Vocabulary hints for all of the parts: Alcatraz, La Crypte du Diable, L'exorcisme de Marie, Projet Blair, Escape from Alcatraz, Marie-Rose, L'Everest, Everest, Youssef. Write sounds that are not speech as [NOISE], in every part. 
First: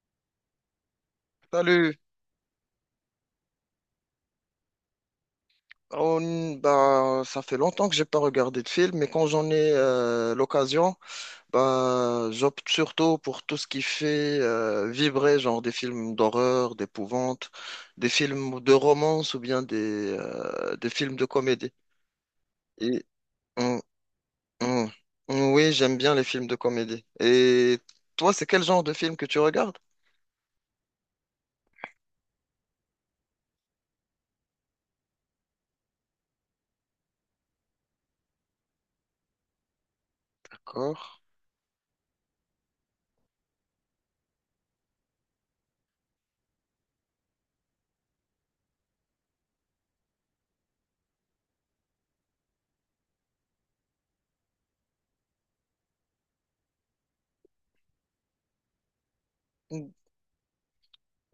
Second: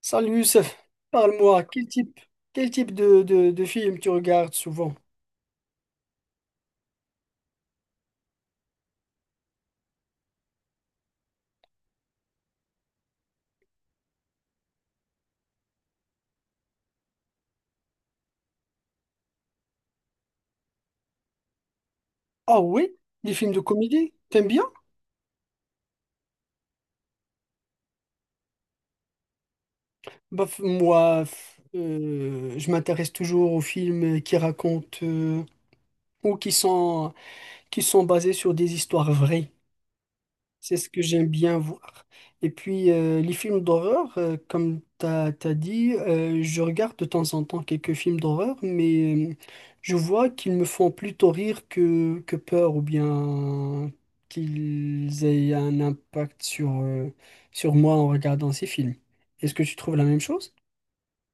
Salut Youssef, parle-moi, Salut. Quel type de films tu regardes souvent? Ça fait longtemps que j'ai pas regardé de film, mais quand j'en ai l'occasion, bah, j'opte surtout pour tout ce qui fait vibrer, genre des films d'horreur, d'épouvante, des films de romance ou bien des films de comédie. Ah oui, Et, des films de hum, comédie, t'aimes bien? hum, oui, j'aime bien les films de comédie. Et toi, c'est quel genre de film que tu regardes? Je m'intéresse toujours aux films qui racontent, ou qui sont basés sur des histoires vraies. C'est ce D'accord. que j'aime bien voir. Et puis, les films d'horreur, comme tu as dit, je regarde de temps en temps quelques films d'horreur, mais je vois qu'ils me font plutôt rire que peur, ou bien qu'ils aient un impact sur, sur moi en regardant ces films. Est-ce que tu trouves la même chose?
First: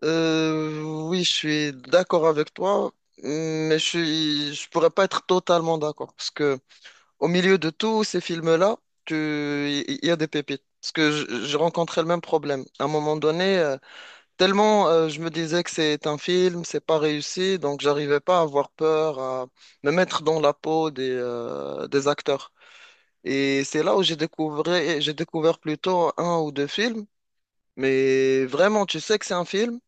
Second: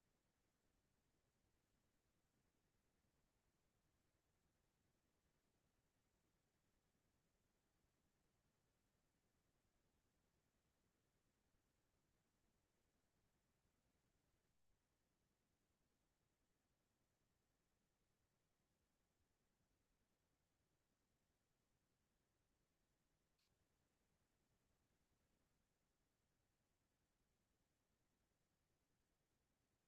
Euh, oui, je suis d'accord avec toi, mais je pourrais pas être totalement d'accord parce que au milieu de tous ces films-là, il y a des pépites. Parce que j'ai rencontré le même problème. À un moment donné, tellement je me disais que c'est un film, c'est pas réussi, donc j'arrivais pas à avoir peur, à me mettre dans la peau des acteurs. Et c'est là où j'ai découvert plutôt un ou deux films, mais vraiment, tu sais que c'est un film.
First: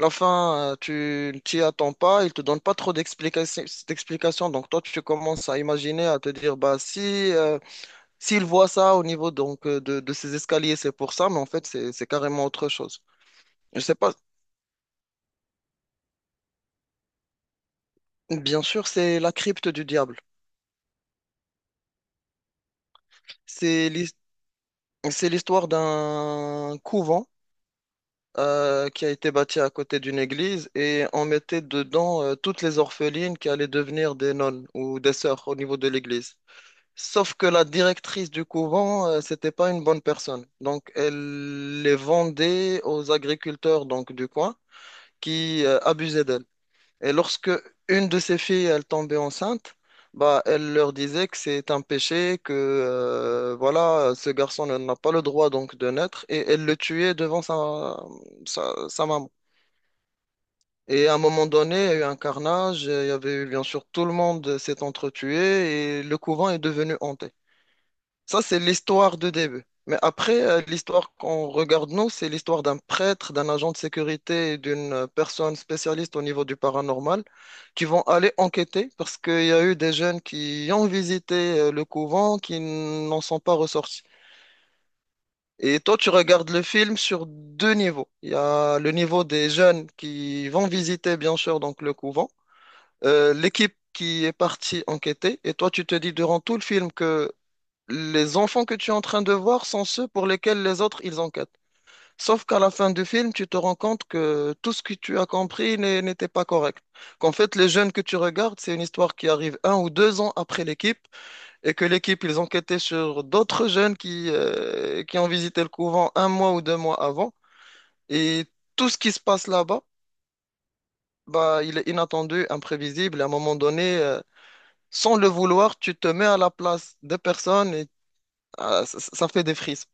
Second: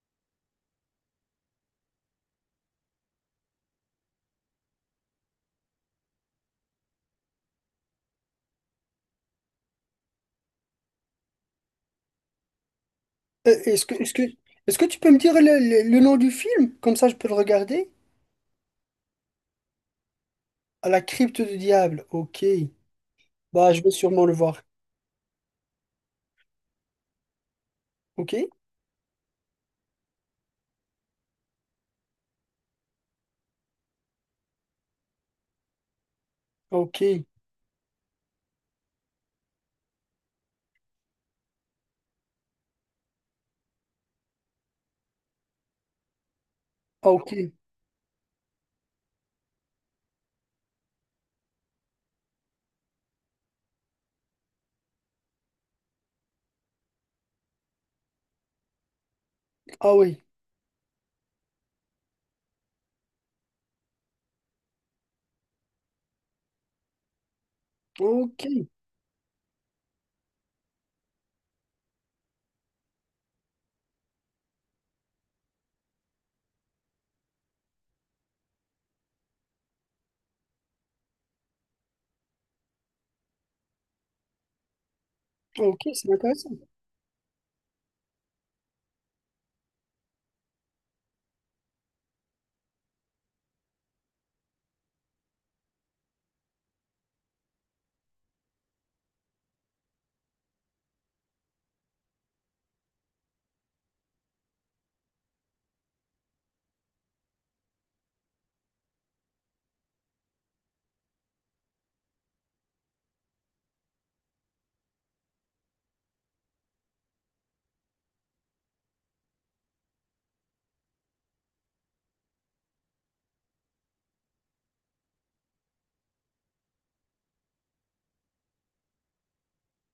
La fin, tu ne t'y attends pas, il te donne pas trop d'explications. Donc toi, tu commences à imaginer, à te dire, bah si, euh, s'il voit ça au niveau donc de ces escaliers, c'est pour ça, mais en fait, c'est carrément autre chose. Euh, Je Est-ce que, sais est-ce pas. que, Est-ce que tu peux me dire le, le nom du film? Comme ça, je peux le regarder. Bien sûr, c'est La Crypte du Diable. À la crypte du diable. Ok. Bah, je C'est vais l'his- sûrement le voir. c'est l'histoire d'un couvent Ok. Qui a été bâti à côté d'une église et on mettait dedans toutes les orphelines qui allaient devenir des nonnes ou des sœurs au niveau de l'église. Ok. Sauf que la directrice du couvent, c'était pas une bonne personne. Donc, elle les vendait aux agriculteurs donc du coin qui abusaient d'elle. Ah, Et ok. lorsque une de ses filles, elle tombait enceinte, bah, elle leur disait que c'est un péché, que voilà, ce garçon n'a pas le droit donc de naître, et elle le tuait devant sa maman. Ah oui. Et à un moment donné, il y a eu un carnage, il y avait eu bien sûr, tout le monde s'est entretué et le couvent est devenu hanté. Ça, Ok. c'est l'histoire de début. Mais après, l'histoire qu'on regarde, nous, c'est l'histoire d'un prêtre, d'un agent de sécurité et d'une personne spécialiste au niveau du paranormal qui vont aller enquêter parce qu'il y a eu des jeunes qui ont visité le couvent qui n'en sont pas ressortis. Et Ok, toi, tu c'est intéressant. regardes le film sur deux niveaux. Il y a le niveau des jeunes qui vont visiter, bien sûr, donc le couvent, l'équipe qui est partie enquêter, et toi, tu te dis durant tout le film que les enfants que tu es en train de voir sont ceux pour lesquels les autres, ils enquêtent. Sauf qu'à la fin du film, tu te rends compte que tout ce que tu as compris n'était pas correct. Qu'en fait, les jeunes que tu regardes, c'est une histoire qui arrive un ou deux ans après l'équipe, et que l'équipe, ils enquêtaient sur d'autres jeunes qui ont visité le couvent un mois ou deux mois avant. Et tout ce qui se passe là-bas, bah, il est inattendu, imprévisible, et à un moment donné, sans le vouloir, tu te mets à la place des personnes et ah, ça ça fait des frissons.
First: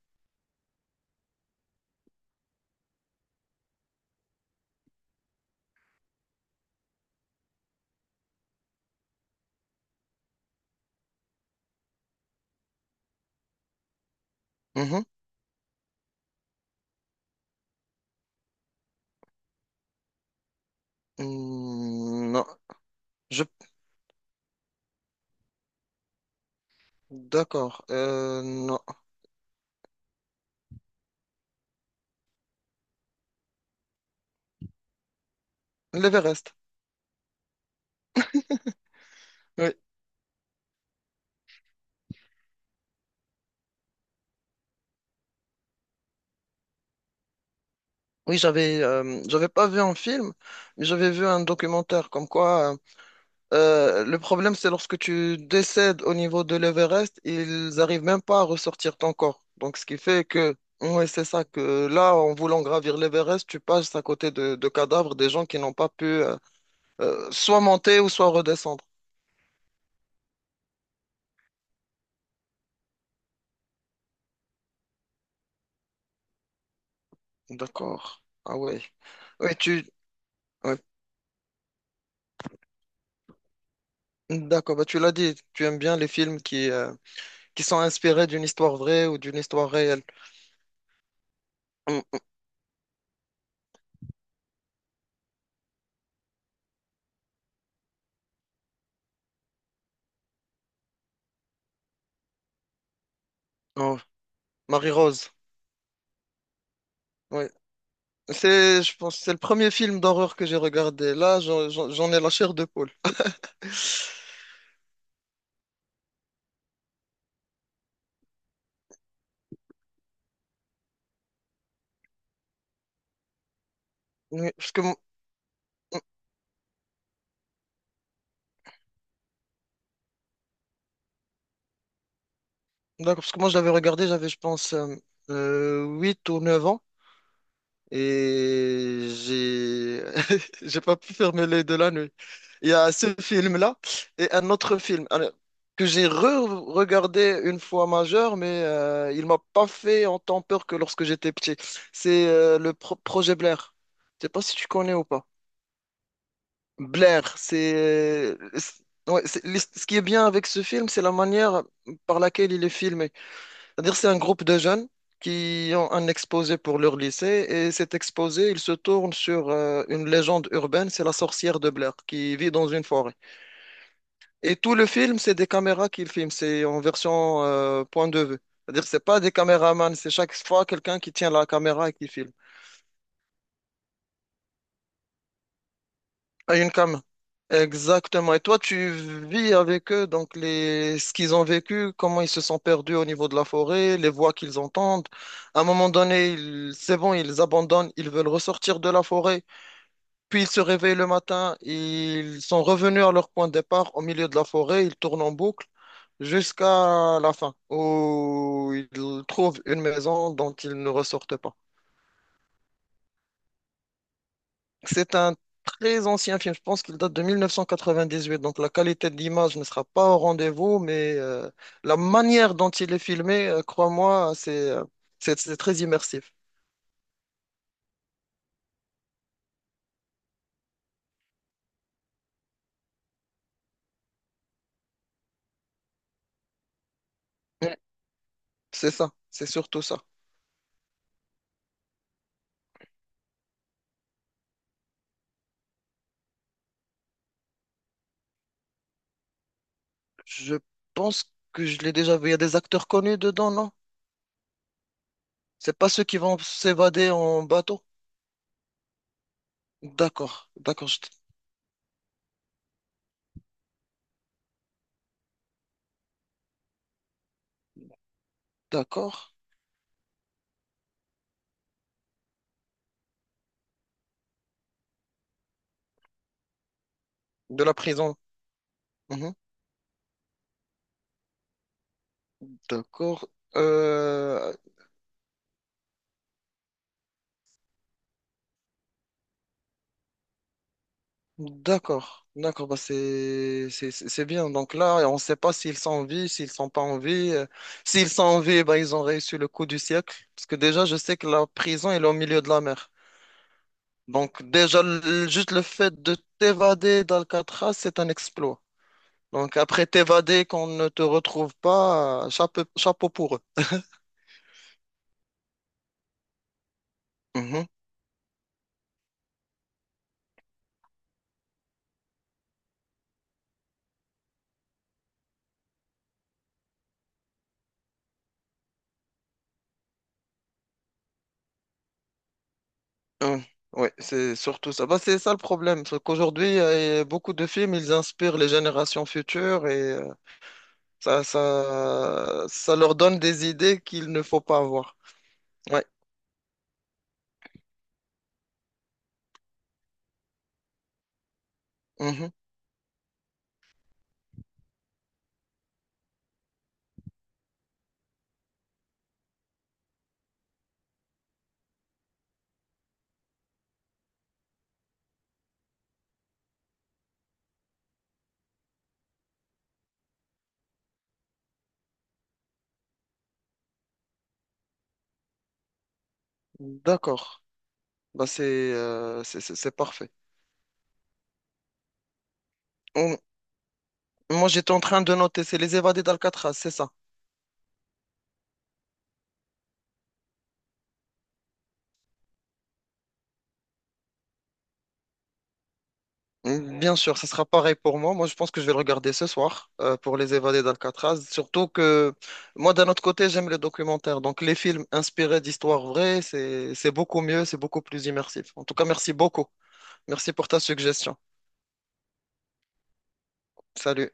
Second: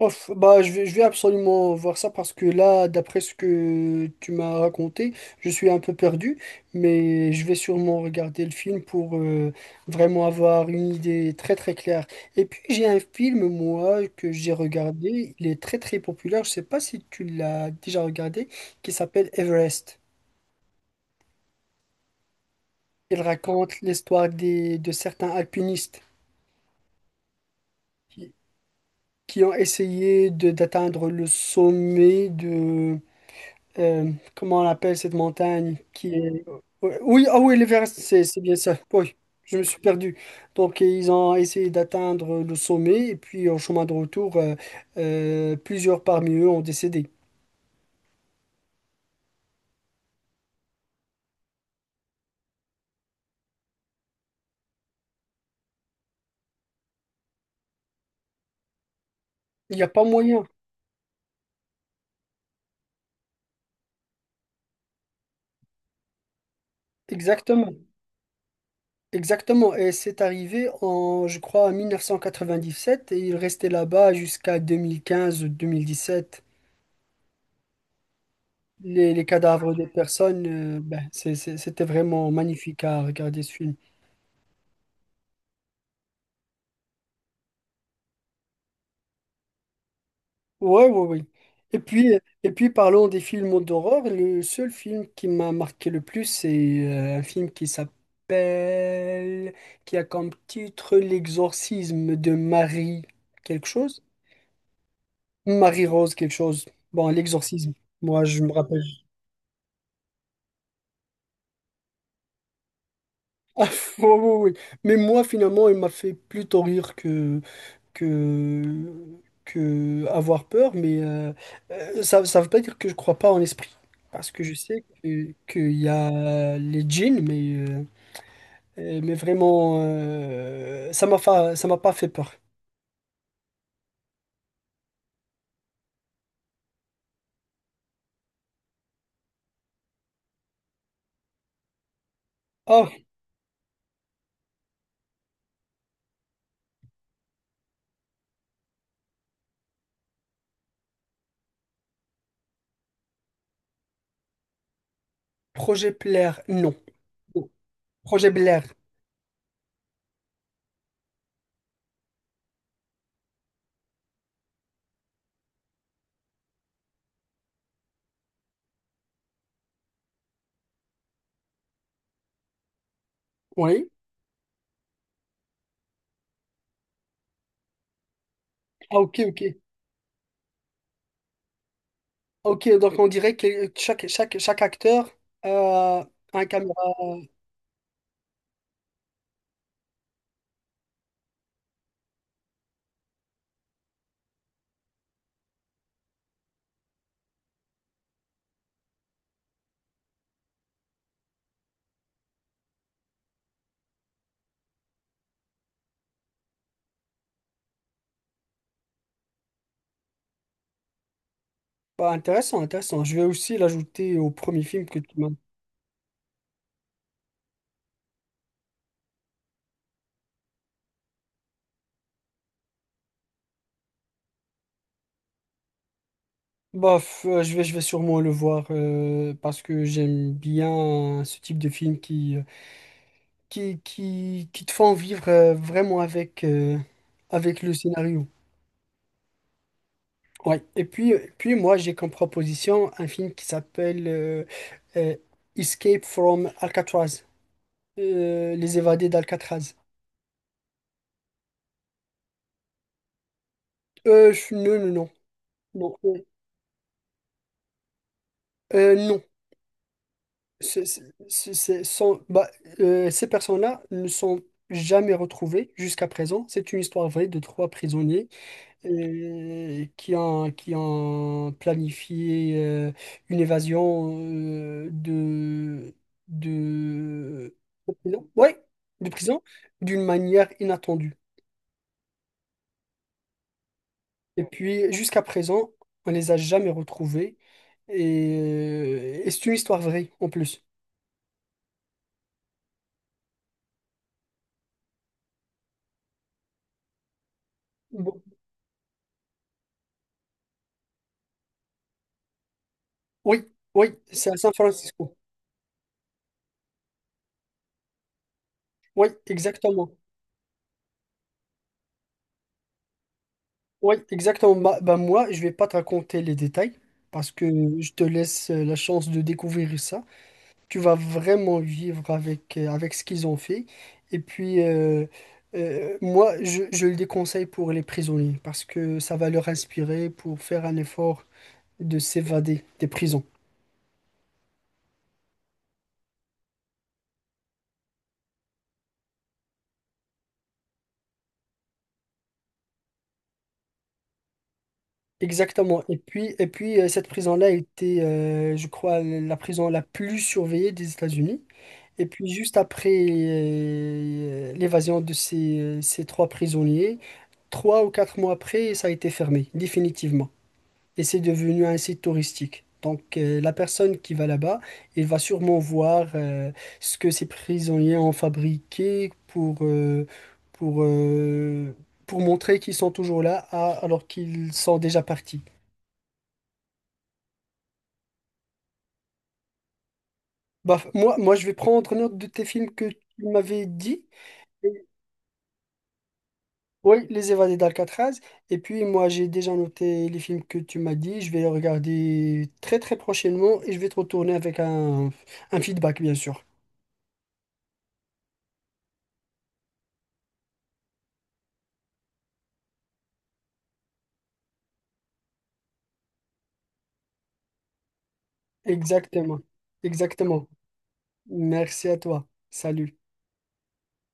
Ouf, bah, je vais absolument voir ça parce que là, d'après ce que tu m'as raconté, je suis un peu perdu, mais je vais sûrement regarder le film pour vraiment avoir une idée très très claire. Et puis j'ai un film, moi, que j'ai Mhm. regardé, il est très très populaire, je sais pas si tu l'as déjà regardé, qui s'appelle Everest. Mm, non, Il je... raconte l'histoire de certains alpinistes D'accord. qui, Non. qui ont essayé d'atteindre le sommet, comment on appelle cette montagne qui est... L'Everest. ouais, Oui, ah oui, l'Everest, c'est bien ça. Oui, je me Oui, suis perdu. Donc, ils ont essayé d'atteindre le sommet et puis en chemin de retour, plusieurs parmi eux ont décédé. oui, j'avais pas vu un film, mais j'avais vu un documentaire comme quoi euh, le problème, c'est lorsque tu décèdes au niveau de l'Everest, ils arrivent même pas à ressortir ton corps. Donc, Il n'y ce a qui pas fait moyen. que, ouais, c'est ça, que là, en voulant gravir l'Everest, tu passes à côté de cadavres des gens qui n'ont pas pu soit Exactement. monter ou soit redescendre. Exactement. Et c'est arrivé en, je crois, en 1997, et ils restaient là-bas jusqu'à 2015-2017. D'accord. Ah ouais. Les Ouais, cadavres tu... des personnes, ouais. C'était vraiment magnifique à regarder ce film. D'accord, bah, tu l'as dit, tu aimes bien les films qui sont inspirés d'une histoire vraie ou d'une histoire réelle. Ouais, ouais, oui. Hum, Et puis parlons des films d'horreur. Le seul film qui m'a marqué le plus, c'est un film qui s'appelle, qui a comme titre L'exorcisme de Marie quelque Oh, chose. Marie-Rose. Marie-Rose quelque chose. Bon, Oui. l'exorcisme. Moi, je me rappelle. C'est, je pense, c'est le premier film d'horreur que j'ai regardé. Là, j'en ai la chair de poule. Ah, [LAUGHS] oui, oui, oui. Mais moi, finalement, il m'a fait plutôt rire que, que avoir peur, mais ça ne veut pas dire que je crois pas en l'esprit. Parce que Oui. je sais que, qu'il y a les djinns, mais vraiment, ça m'a pas fait peur. D'accord, parce que moi, je l'avais regardé, j'avais, je pense, 8 ou 9 ans. Et j'ai [LAUGHS] j'ai pas pu fermer les de la nuit. Il y Ah, a ce film-là et un autre film alors, que j'ai re-regardé une fois majeur, mais il m'a pas fait autant peur que lorsque j'étais petit. C'est le Projet Blair. Je sais pas si tu connais ou pas. projet Blair, non. Blair, Non. Projet Blair, ouais, ce qui est bien avec ce film, c'est la manière par laquelle il est filmé. C'est-à-dire, c'est un groupe de jeunes qui ont un exposé pour leur lycée et cet exposé, il se tourne sur une légende urbaine, c'est la sorcière de Blair qui vit dans une forêt. oui. Et tout le film, c'est des caméras qu'il filme, c'est en version point de vue. C'est-à-dire, Ah, c'est ok, pas des ok. caméramans, c'est chaque fois quelqu'un qui tient la caméra et qui filme. Ah, ok, donc on dirait que chaque acteur a un À une caméra. cam. Exactement. Et toi, tu vis avec eux, donc les... ce qu'ils ont vécu, comment ils se sont perdus au niveau de la forêt, les voix qu'ils entendent. À un moment donné, c'est bon, ils abandonnent, ils veulent ressortir de la forêt. Puis ils se réveillent le matin, ils sont revenus à leur point de départ au milieu de la forêt, ils tournent en boucle jusqu'à la fin, où ils trouvent une maison dont ils ne ressortent pas. Bah, intéressant, intéressant. Je vais aussi l'ajouter au premier film que C'est tu m'as... un très ancien film, je pense qu'il date de 1998, donc la qualité de l'image ne sera pas au rendez-vous, mais la manière dont il est filmé, crois-moi, c'est c'est très immersif. Bof, je vais sûrement le voir parce que j'aime bien ce type de film qui, qui te font vivre, vraiment avec, avec le Mm. scénario. C'est ça, c'est surtout ça. Ouais. Et puis moi, j'ai comme proposition un film qui s'appelle euh, Escape from Alcatraz, euh, Les évadés d'Alcatraz. Je pense que je l'ai déjà vu. Il y a des acteurs connus dedans, non? Non, non, non. C'est pas Non, ceux qui vont s'évader en bateau. Non. D'accord, ce- d'accord, ce- Ce sont, ces personnes-là ne sont jamais retrouvées jusqu'à présent. C'est une histoire vraie de trois prisonniers d'accord. Qui ont planifié, une évasion, de, De la de prison. prison, ouais, de Mhm. prison, d'une manière inattendue. D'accord. Et Euh, puis, jusqu'à présent, on les a jamais retrouvés. Et c'est une histoire vraie en plus. d'accord, d'accord, bah c'est bien. Donc là, on ne sait pas s'ils sont en vie, s'ils sont pas en vie. S'ils Bon. sont en vie, bah, ils ont réussi le coup du siècle. Parce que déjà, je sais que la prison, elle est au milieu de la mer. Oui, oui, c'est à Donc San déjà, Francisco. Juste le fait de t'évader d'Alcatraz, c'est un exploit. Oui, Donc après exactement. t'évader, qu'on ne te retrouve pas, chapeau, chapeau pour eux. Oui, exactement. Bah, moi, je vais pas te raconter les détails parce que Mhm. je te laisse, la chance de découvrir ça. Tu vas vraiment vivre avec, avec ce qu'ils ont fait. Et puis, moi, je le déconseille pour les prisonniers parce que ça va leur inspirer pour faire un effort de s'évader des prisons. Hum. Ouais, c'est surtout ça. Bah, c'est ça le problème, c'est qu'aujourd'hui, beaucoup de films, ils inspirent les générations futures. Ça leur donne des idées qu'il ne faut pas avoir. Exactement. Ouais. Et puis cette prison-là était, je crois, la prison la plus surveillée des États-Unis. Et puis Mhm. juste après l'évasion de ces, ces trois prisonniers, trois ou quatre mois après, ça a été fermé, définitivement. Et c'est devenu un site touristique. Donc la personne qui va là-bas, elle va sûrement voir ce que ces prisonniers ont fabriqué pour, pour, euh, pour montrer qu'ils sont toujours là à... alors qu'ils sont déjà partis. D'accord. Bah, c'est c'est parfait. Bah, moi, je vais prendre note de tes films que Hum, tu m'avais dit. Moi, j'étais en train de noter, c'est Les Évadés d'Alcatraz, c'est ça. Oui, Les Évadés d'Alcatraz. Et puis moi, j'ai déjà noté les films que tu m'as dit. Je vais les regarder très très prochainement et je vais te retourner avec un feedback, bien sûr. Bien sûr, ça sera pareil pour moi. Moi, je pense que je vais le regarder ce soir pour Les Évadés d'Alcatraz. Surtout que moi, d'un autre côté, j'aime les documentaires. Donc, les films inspirés d'histoires vraies, c'est beaucoup mieux, c'est beaucoup plus immersif. En tout cas, merci Exactement. beaucoup. Merci pour Exactement. ta suggestion. Merci à toi. Salut. Salut.